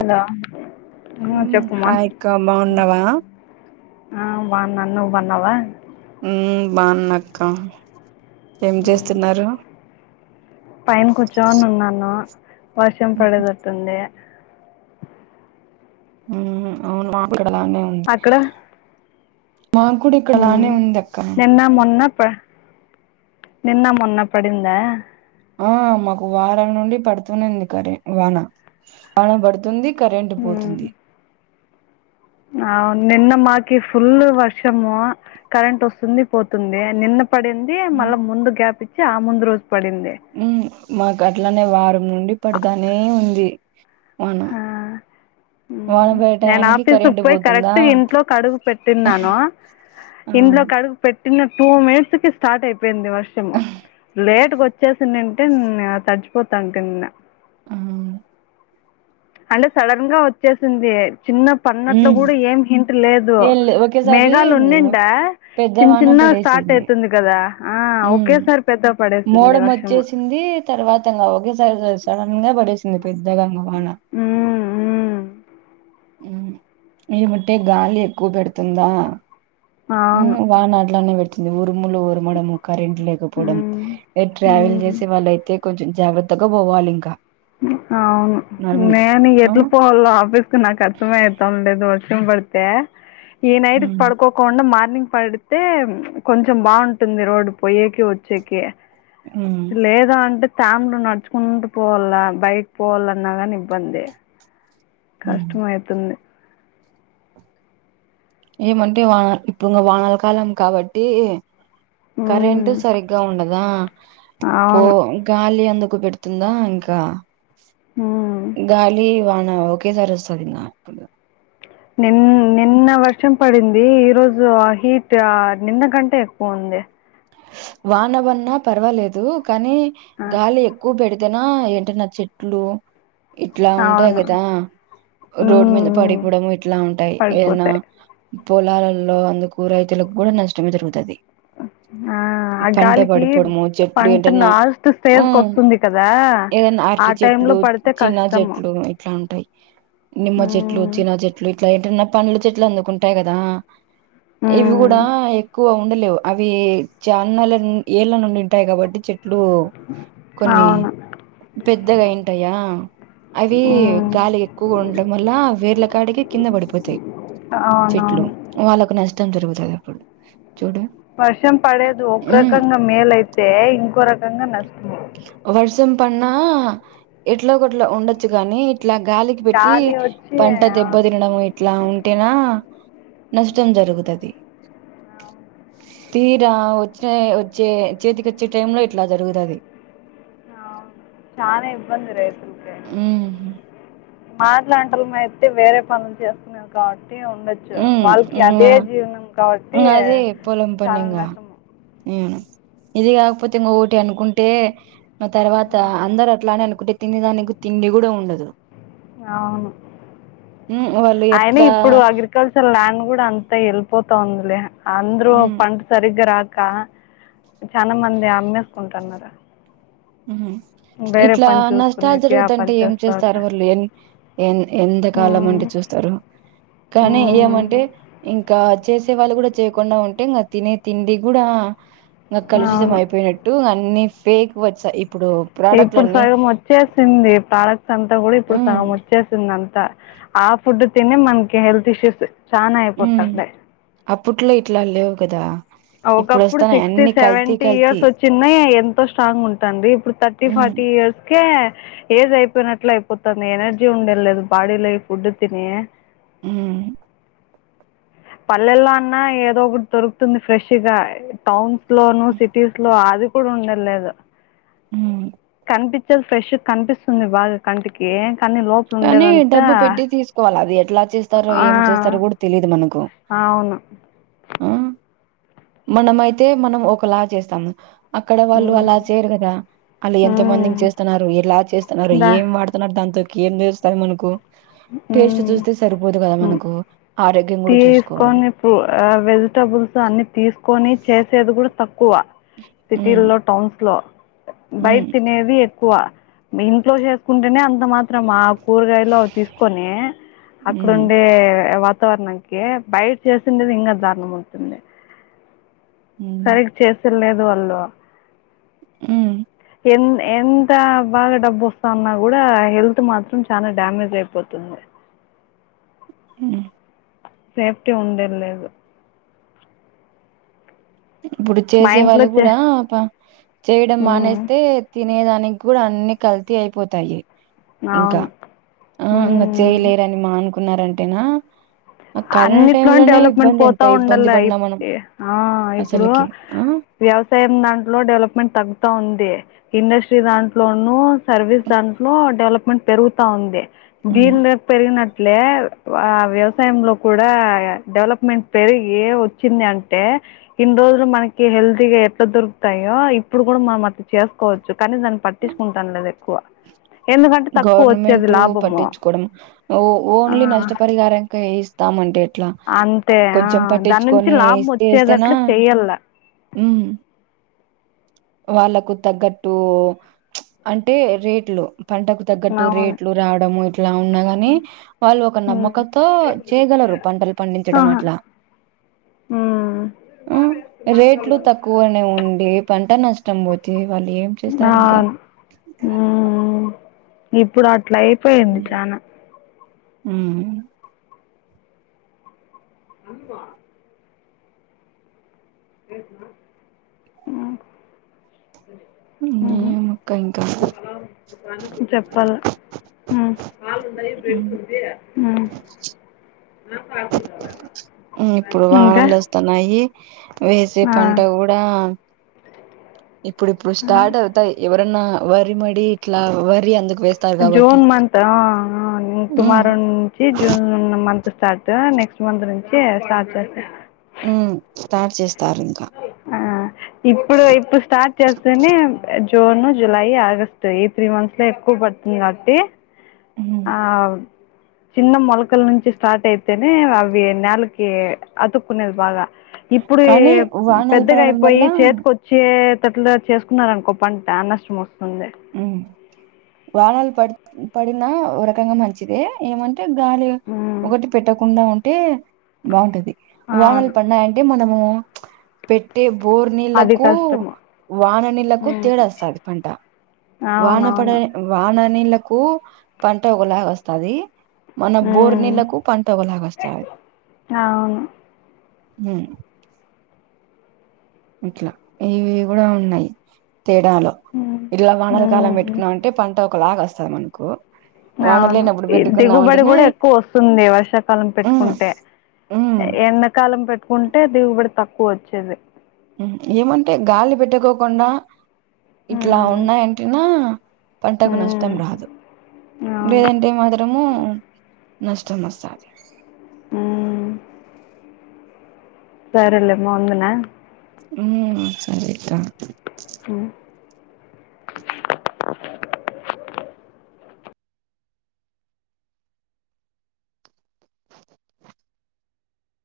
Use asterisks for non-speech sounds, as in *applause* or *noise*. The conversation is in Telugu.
హలో చెప్పుమా హాయి అక్క బాగున్నావా ఆ బాగున్నాను నువ్వు బాగున్నావా మ్మ్ బాగున్నక్క ఏం ఉమ్. చేస్తున్నారు పైన కూర్చోని ఉన్నాను వర్షం పడేతటు ఉంది మ్మ్ అవును మాకు కూడా అలానే ఉంది మాకు ఇక్కడ హ్మ్ అక్క నిన్న మొన్న నిన్న మొన్న పడిందా ఆ మాకు వారం నుండి పడుతునే ఉంది కరే వాన వాన పడుతుంది కరెంట్ పోతుంది ఆ నిన్న మాకి ఫుల్ వర్షము కరెంట్ వస్తుంది పోతుంది నిన్న పడింది మళ్ళ ముందు గ్యాప్ ఇచ్చి ఆ ముందు రోజు పడింది ఉమ్ మాకు అట్లనే వారం నుండి పడతానే ఉంది అవునా ఆ, నేను ఆఫీసుకి పోయి కరెక్ట్ ఇంట్లోకడుగు పెట్టిన్నాను ఆ ఇంట్లో కడుగు పెట్టిన టూ మినిట్స్ కి స్టార్ట్ అయిపోయింది వర్షము లేట్గా వచ్చేసినింటేన్ అ తడిచిపోతాంటే నిన్న ఆహ అంటే సడన్ గా వచ్చేసింది చిన్న పన్నట్లు హ్మ్ కూడా ఏం హిట్ లే దు ఏం లే ఒకేసారి మేఘాలు ఉనిండా పెద్ద చిన్న వాన చిన్న స్టార్ట్ అయితుంది కదా ఒకేసారి పెద్దగా పడేసింది మూడం వర్షము వచ్చేసింది తర్వాత ఇంగ ఒకేసారి సడన్గా పడసింది ఇంగా పెద్దగా వాన మ్మ్ మ్మ్ ఏముంటే గాలి ఎక్కువ పెడుతుందా అవును వానాట్లానే పెడుతుంది ఊరు ములు ఉరమడము కరెంట్ లేకపోవడం మ్మ్ ఎ ట్రావెల్ మ్మ్ చేసే వాళ్ళయితే కొంచెం జాగ్రత్తగా పోవాలింకా అవును నేను ఆ ఎటు పోవాల్లో ఆఫీస్ కి నాకు అర్థమే అయితాం లేదు ర్షం పడితే ఈ నైట్ ఉమ్ పడుకోకుండా మార్నింగ్ పడితే కొంచెం బాగుంటుంది రోడ్ పోయేకి వచ్చేకి ఉమ్ లేదా అంటే తాముడు నడుచుకుంటూ పోవాలా బైక్ పోవాలన్నా గాని ఇబ్బందే ఉమ్ కష్టం అయితుంది ఏమంటే వాన ఇప్పుడున్న వానాల కాలం కాబట్టి కరెంట్ హ్మ్. సరిగ్గా ఉండదా పో అవును. గాలి అందుకు కు పెడుతుందా ఇంకా హ్మ్. గాలి వా నా ఓకే సారి వస్తది ఇంగా అప్పుగా నిన్ నిన్ నిన్న వర్షం పడింది ఈ రోజు ఆ హీట్ నిన్న కంటే ఎక్కువుంది వానవున్నా పర్వాలేదు కానీ ఆ! గాలి ఎక్కువ పెడ్ తెనా ఏటన్నా చెట్లు ఇట్లా ఉంటాయి అవును కదా ఉమ్ రోడ్డు మీద ఉమ్ పడిపోవడం ఇట్లా ఉంటాయి ఏదన్న పడిపోతాయి పొలాల్లో అందుకు రైతులకు కూడా నష్టమే జరుగుతది ఆ ఆ పంట గాలికి పడిపోవడము చెట్లు పంట ఏంటన్నా లాస్ట్ ఉ స్టేజ్ కస్తుంది కదా ఆ టైం ట్లు చిన్న చెట్లు ఇట్లా ఉంటాయి నిమ్మ చెట్లు ఉమ్ చిన చెట్లు ఇట్లా ఏటన్నా పండ్లు చెట్లు అందుకుంటాయి కదా ఇవి ఉమ్ కూడా ఎక్కువ ఉండలేవు అ వి చన్నల ఏళ్ళ నుండి ఉంటాయి కాబట్టి చెట్లు అవును పెద్దగై ఉంటాయా అవి ఉమ్ గాలి ఎక్కువగా ఉండటం వల్ల వేర్ల కాడికి కింద పడిపోతాయి చెట్లు అవునవును వాళ్ళకు నష్టం జరుగుతది అప్పుడు చూడం వర్షం పడేదు ఒక రకంగా మేలైతే ఇంకో రకంగా నష్టం వర్షం పడ్నా ఎట్లా ఒకట్లా ఉండొచ్చు గానీ ఇట్లా గాలికి పెట్టి గాలి వచ్చి పంట అవును దెబ్బ తినడంము ఇట్లా ఉంటేనా నష్టం జరుగుతది. తీరా వచ్చే, వచ్చే చేతికోచ్చే టైమ్ లో ఇట్లా జరుగుతది. అవును చానా ఇబ్బంది రైతుల్ కి. ఉమ్ మాట్లా *unintelligible* అయితే వేరే పనులు చేస్తున్నార్ కా. *unintelligible* టి ఉండొచ్చు. ఉమ్ వాళ్ళకి ఇంగ అదే జీవనం కాబట్టి చాలా నష్టం. ఉమ్మ్ ఇది కాకపోతే ఇంగోటి అనుకుంటే, ఆ తర్వాత అందరు అట్లా అనే అనుకుంటే తినేదానికి, తిండి గుడా ఉండదు. అవును, ఉమ్ వాళ్ళు అయిన ఎట్లా ఇప్పుడు అగ్రికల్చ్ రాల్ ల్యాండ్ గుడా అంతా వెళ్ళిపోతా ఉందిలే. అంద్రూ ఉమ్ పంట సరిగ్గా రాక్ కా, చానా మంది అమ్మేసుకుంటున్నారు. ఉహు వేరే ఇట్లా పని నష్టాలు చూసుకునేకి ఆ జరుగుతుంటే పని ఏం చేస్తూ చేస్తారు వాళ్ళు, ఎన్, ఎన్ ఎంతకాలం అంటే చూస్త్ తారు. కానీ ఏమంటే ఇంకా చేసే వాళ్ళు గుడా చేయకుండా ఉంటే, ఇంగా తినే తిండి గుడా ఇంగా కలుషితం అవును అయిపోయినట్టు. అన్ని పేక్ వచ్చాయి ఇప్ ఇప్పుడు సగం ఓచ్చేసింది, ప్రోడక్ట్స్ అంతా గుడా ఇప్పుడు ఉమ్ సగం వచ్చేసింది అంతా. ఆ ఫుడ్ తిని, మనకి హెల్త్ ఇష్యూస్ చానా అయిపోతంది. పుట్లో, ఇట్లా లేవ్ కదా. ఇప్పుడు ఒకప్పుడు వస్తానయి సిక్స్టీ, అన్ని కల్తీ సెవెంటీ కల్తీ ఇయర్స్ ఓచ్చునయి ఎంతో స్ట్రాంగ్ గా ఉంటంది. ఇప్పుడు థర్టీ, ఉమ్ ఫార్ టీ ఇయర్స్ కే ఏజ్ అయిపోయినట్లు అయిపోతాంది. ఎనర్జీ ఉండేద్ లేదు బాడీలో ఈ ఫుడ్ తిని. ఉమ్మ్ పల్లెల్లో అన్నా ఏదో ఒకటి దొరుకుతుంది ఫ్రెష్గా, టౌన్ స్ లోను, సిటీస్ లో అది కూడా ఉండంలేదు. హుమ్మ్ కనిపించేది, ఫ్రెష్ గా కనిపిస్తుంది బాగా కంటికి. కానీ లోపల కానీ ఉండేదంతా డబ్బు పెట్టి తీసుకోవాలా అది, ఎట్లా చేస్తారో, ఆ ఏం చేస్తారో కూడా తెలిదు మనకు. అవును. మనం అయితే మనం ఒకలా చేస్తాము. అక్కడ వాళ్ళు హ్మ్ అలా చేయరు కదా. ఆళ్ళు ఎంత మందికి హ్మ్ చేస్తున్నారు, ఇలా చేస్తున్నారు, దా ఏం వాడుతున్నారు దాంతోకి ఏం చేస్తారు మనకు. టేస్ట్ హ్మ్ చూస్తే సరిపోదు గదా మనకు, ఆరోగ్యం గుడా చూసుకోవాలి. వెజిటెబుల్స్ అన్ని, తీసుకొని చేసేది గుడా తక్ క్కువ ఉమ్ సిటీల్లో, టౌన్స్ లో, ఉమ్ బయట్ తినేది ఎక్కువ. మీ ఇంట్లో చేసుకుంటేనే అంత మాత్రం, ఆ కూరగాయలు అవి తీస్ కొని, ఉమ్ అక్కడుండే వాట్ వాతావరణానికి, బయట చేసిండిది ఇంకా దారుణం ఉంటుంది. ఉమ్ సరిగ్ చేస్త్ లేదు వాళ్ళు. ఉమ్ ఎన్, ఎంత బాగా డబ్బు వస్తాన్నా గుడా, హెల్త్ మాత్రం చాలా డ్యామేజ్ అయిపోతుంది. ఉమ్ సేఫ్టీ ఉండేద్ లేదు. ఇప్పుడు మా చేసే వాళ్ళు ఇంట్లో చే గుడా, పం చేయడం మానేస్తే తిన్ నేదానికి గుడా అన్ని కల్తీ అయిపోతాయి. ఇంకా, ఆ ఇంగా అవును చేయలేరని మానుకున్నారంటేనా. కరోనా టైమ్ అన్నిట్లోనే లోనే డెవలప్మెంట్ ఇబ్బంది ఎంత పోతా ఇబ్బంది ఉండాల పడినా ఇప్ మనం ఆ ఇప్ ఇప్పుడు అసలుకి ఆ వ్యవసాయం దాంట్లో డెవలప్మెంట్ తగ్గుతా ఉంది ఇండస్ట్ టీ దాంట్లోనూ సర్వీస్ దాంట్లోను డెవలప్మెంట్ పెరుగుతా ఉంది ఉమ్. దీనిలో పెరిగినట్లే ఆ వ్యవసాయమ్ లో కూడా డెవలప్మెంట్ పెరిగి వచ్చింది అంటే ఇన్ని రోజులు మనకి హెల్దీగా ఎట్లా దొరుకుతాయో ఇప్పుడు కూడా మనం అది చేసుకోవచ్చు కానీ దాన్ని పట్టించుకుంటాను లేదు ఎక్కువ ఎందుకంటే తక్కువ వచ్చేది గవర్నమెంట్ లాభము పట్టించుకోవడంఓ ఓన్లీ నష్టపరిహారంగా వస్త స్తామంటే ఎట్లా అంతే ఆ కొంచెం దాని నుంచి పట్టించుకొని లాభం ఇస్తే ఇస్తేనా వచ్చేటట్లు చెయ్యాల హ్మ్మ్ వాళ్ళకు తగ్గట్టు, అంటే రేట్లు పంటకు తగ్గట్టు అవును రేట్లు రావడము ఇట్ అట్లా ఉన్నా గాని వాళ్ళు ఒక మ్మ్ నమ్మకంతో చేయగలరు పంటలు పండించడం ఆహా అట్లా మ్మ్ హ్మ్ రేట్లు తక్కువనే ఉండి పంట నష్టం పోతే వాళ్ళు ఏం చేస్తారు ఇంకా నాల్ హ్మ్మ్ ఇప్పుడు అట్లా అయిపోయింది చానా హ్మ్ *unintelligible* అ ఉమ్ ఉహు ఏమక్క ఇంకా చెప్పాల *unintelligible* ఆ ప్రజ ఇప్పుడు వానలు వస్తన్నాయి వేసే ఆ పంట కూడా ఇప్పుడుప్పుడు ఆ. స్టార్ట్ అవుతాయి ఎవరన్నా వరి మడి ఇట్లా వరి అందు జూన్ మంత్ ఆ ఉమ్ టుమారో నుంచి June month start next month నుంచి స్టార్ట్ చేస్తా హ్మ్ స్టార్ట్ చేస్ ఆ ఇప్పుడు ఇప్పుడు స్టార్ట్ చేస్తేనే జూన్ జులై ఆగస్టు ఈ త్రీ మంత్స్ లో ఎక్కువ పడుతుంది కాబట్టి ఆ చిన్న మొలకల నుంచి స్టార్ట్ అయితేనే అవి నెలకి అతుకునేది బాగా ఇప్పుడు కానీ వానలు పెద్దగా పడడం అయిపోయి వల్ల చేతికొచ్చే అట్ల చేసుకున్నారనుకో పంట నష్టం వస్తుంది వానాలు పడి పడినా ఒక రకంగా మంచిదే ఏమన్ తే గాలి ఉమ్, ఒకటి పెట్టకుండా ఉంటే బాగుంటది వానలు అవును పన్నయంటే మనం హ్మ్ పెట్టీ ఇప్ బోర్ అది నీళ్ళలకు కష్టము వాన నీళ్ళలకు ఉమ్, తేడా వస్తది పంట వాన పడ అవునవును వాన నీళ్లకు పంట ఒకలాగ వస్తది మన బోర్ ఉమ్, నీళ్లకు పంట ఒకలాగ వస్తా అవును ఉమ్ ఇట్లా ఇవి కూడా ఉన్నాయి తేడాలో ఉమ్, ఇట్లా వానల కాలం ఉమ్. పెట్టుకున్నాం అంటే పంట ఒకలాగ వస్తుంది మనకు వాన అవును లేనప్పుడు ఈ పెట్టుకున్నాం దిగుబడి అంటేనే కూడా ఎక్కువ వస్తుంది వర్షాకాలం ఉమ్ పెట్టుకుంటే ఉమ్ ఎండాకాలం పెట్టుకుంటే దిగుబడి తక్కువ వచ్చేది ఏమంటే గాలి పెట్టకోకుండా ఇట్లా హ్మ్. ఉన్నాయంటెనా పంటకు హ్మ్. నష్టం రాదు, అవును. లేదంటే మాత్రము నష్టమస్తాది ఉమ్ సరేలేమా ఉండనా ఉమ్ సరేకా ఉమ్ *inaudible*